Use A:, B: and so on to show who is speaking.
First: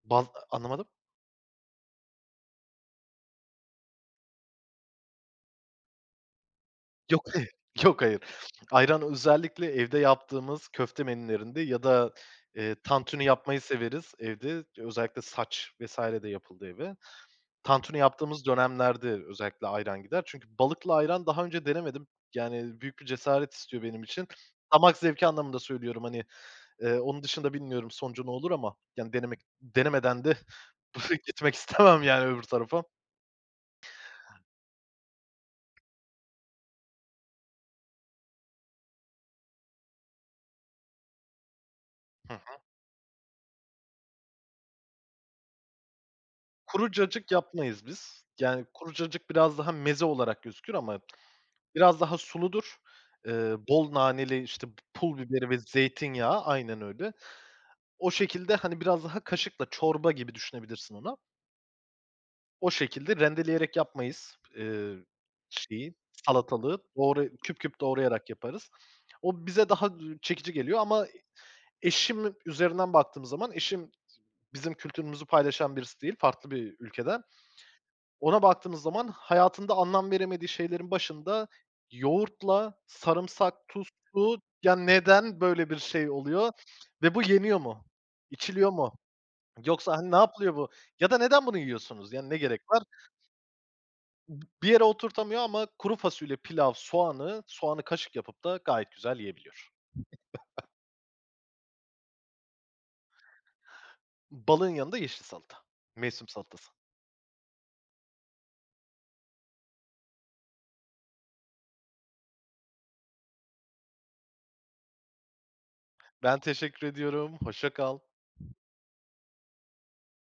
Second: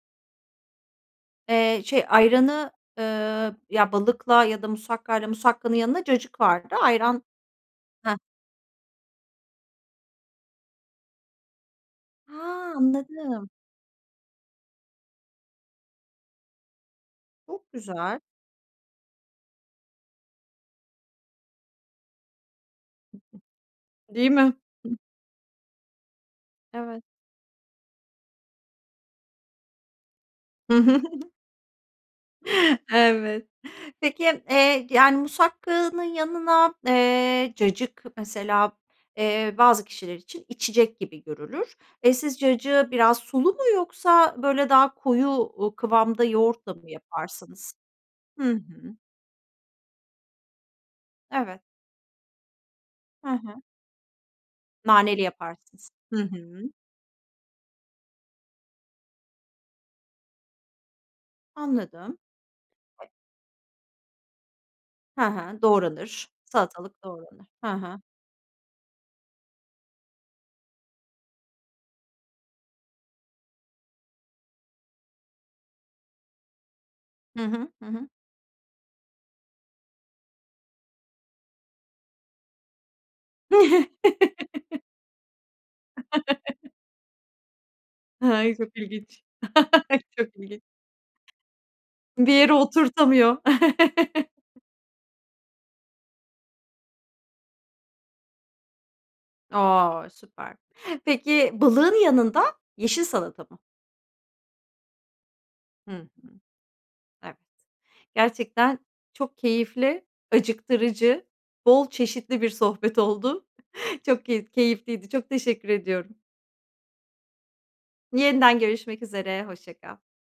A: Bal Anlamadım?
B: Eee, şey ayranı, ııı, ya balıkla ya da musakkayla Musakkanın yanında cacık vardı. Ayran
A: Yok hayır, yok
B: Hah.
A: hayır. Ayran özellikle evde yaptığımız köfte menülerinde ya da,
B: Ha!
A: eee, tantuni
B: Anladım.
A: yapmayı severiz evde. Özellikle sac vs. de yapıldığı gibi.
B: Çok
A: Tantuni
B: güzel.
A: yaptığımız dönemlerde özellikle ayran gider. Çünkü balıkla ayran daha önce denemedim. Yani, büyük bir cesaret istiyor benim için.
B: Değil mi? Hı.
A: Damak zevki anlamında söylüyorum, hani, eee,
B: Evet.
A: onun dışında bilmiyorum sonucu ne olur ama, yani, denemek denemeden de
B: Hı
A: bu
B: hı.
A: fikri, gitmek istemem, yani, öbür tarafa.
B: Evet. Peki, eee, yani, musakkanın yanına, eee, cacık mesela, eee, bazı kişiler için içecek gibi görülür. Eee,
A: Hı
B: siz
A: hı.
B: cacığı biraz sulu mu yoksa, böyle, daha koyu, ııı, kıvamda yoğurtla mı
A: Kuru cacık
B: yaparsınız?
A: yapmayız biz.
B: Hı
A: Yani, kuru
B: hı.
A: cacık biraz daha meze olarak gözükür ama
B: Evet.
A: biraz daha suludur.
B: Hı
A: Eee,
B: hı.
A: bol naneli, işte, pu pul
B: Naneli
A: biberi ve
B: yaparsınız. Hı
A: zeytinyağı...
B: hı.
A: Aynen öyle. O şekilde, hani, biraz daha kaşıkla çorba gibi düşünebilirsin onu.
B: Anladım.
A: O şekilde rendeleyerek yapmayız, eee,
B: Ha ha,
A: şeyi,
B: doğranır,
A: salatalığı
B: salatalık
A: doğra
B: doğranır.
A: küp
B: Ha
A: küp
B: ha.
A: doğrayarak yaparız. O bize daha, üüü, çekici geliyor ama eşim üzerinden baktığımız zaman, eşim bizim kültürümüzü paylaşan birisi değil farklı bir ülkeden.
B: Hı hı. Hı hı.
A: Ona baktığımız zaman hayatında anlam veremediği şeylerin başında yoğurtla, sarımsak, tuzlu, ya, neden böyle bir şey oluyor ve bu yeniyor mu,
B: Hay,
A: içiliyor
B: çok
A: mu,
B: ilginç,
A: yoksa, hani, ne
B: çok
A: yapılıyor
B: ilginç.
A: bu ya da neden bunu yiyorsunuz, yani,
B: Bir
A: ne
B: yere
A: gerek var?
B: oturtamıyor.
A: Bir yere oturtamıyor ama kuru fasulye, pilav, soğanı, soğanı kaşık yapıp da gayet güzel yiyebiliyor.
B: A! Süper. Peki balığın yanında, yeşil salata mı?
A: Balığın yanında yeşil salata,
B: Hı hı.
A: mevsim salatası.
B: Evet. Gerçekten çok keyifli, acıktırıcı, bol çeşitli bir sohbet oldu. Çok ke keyifliydi. Çok teşekkür ediyorum.
A: Ben teşekkür ediyorum, hoşça kal.
B: Yeniden görüşmek üzere, hoşça kal.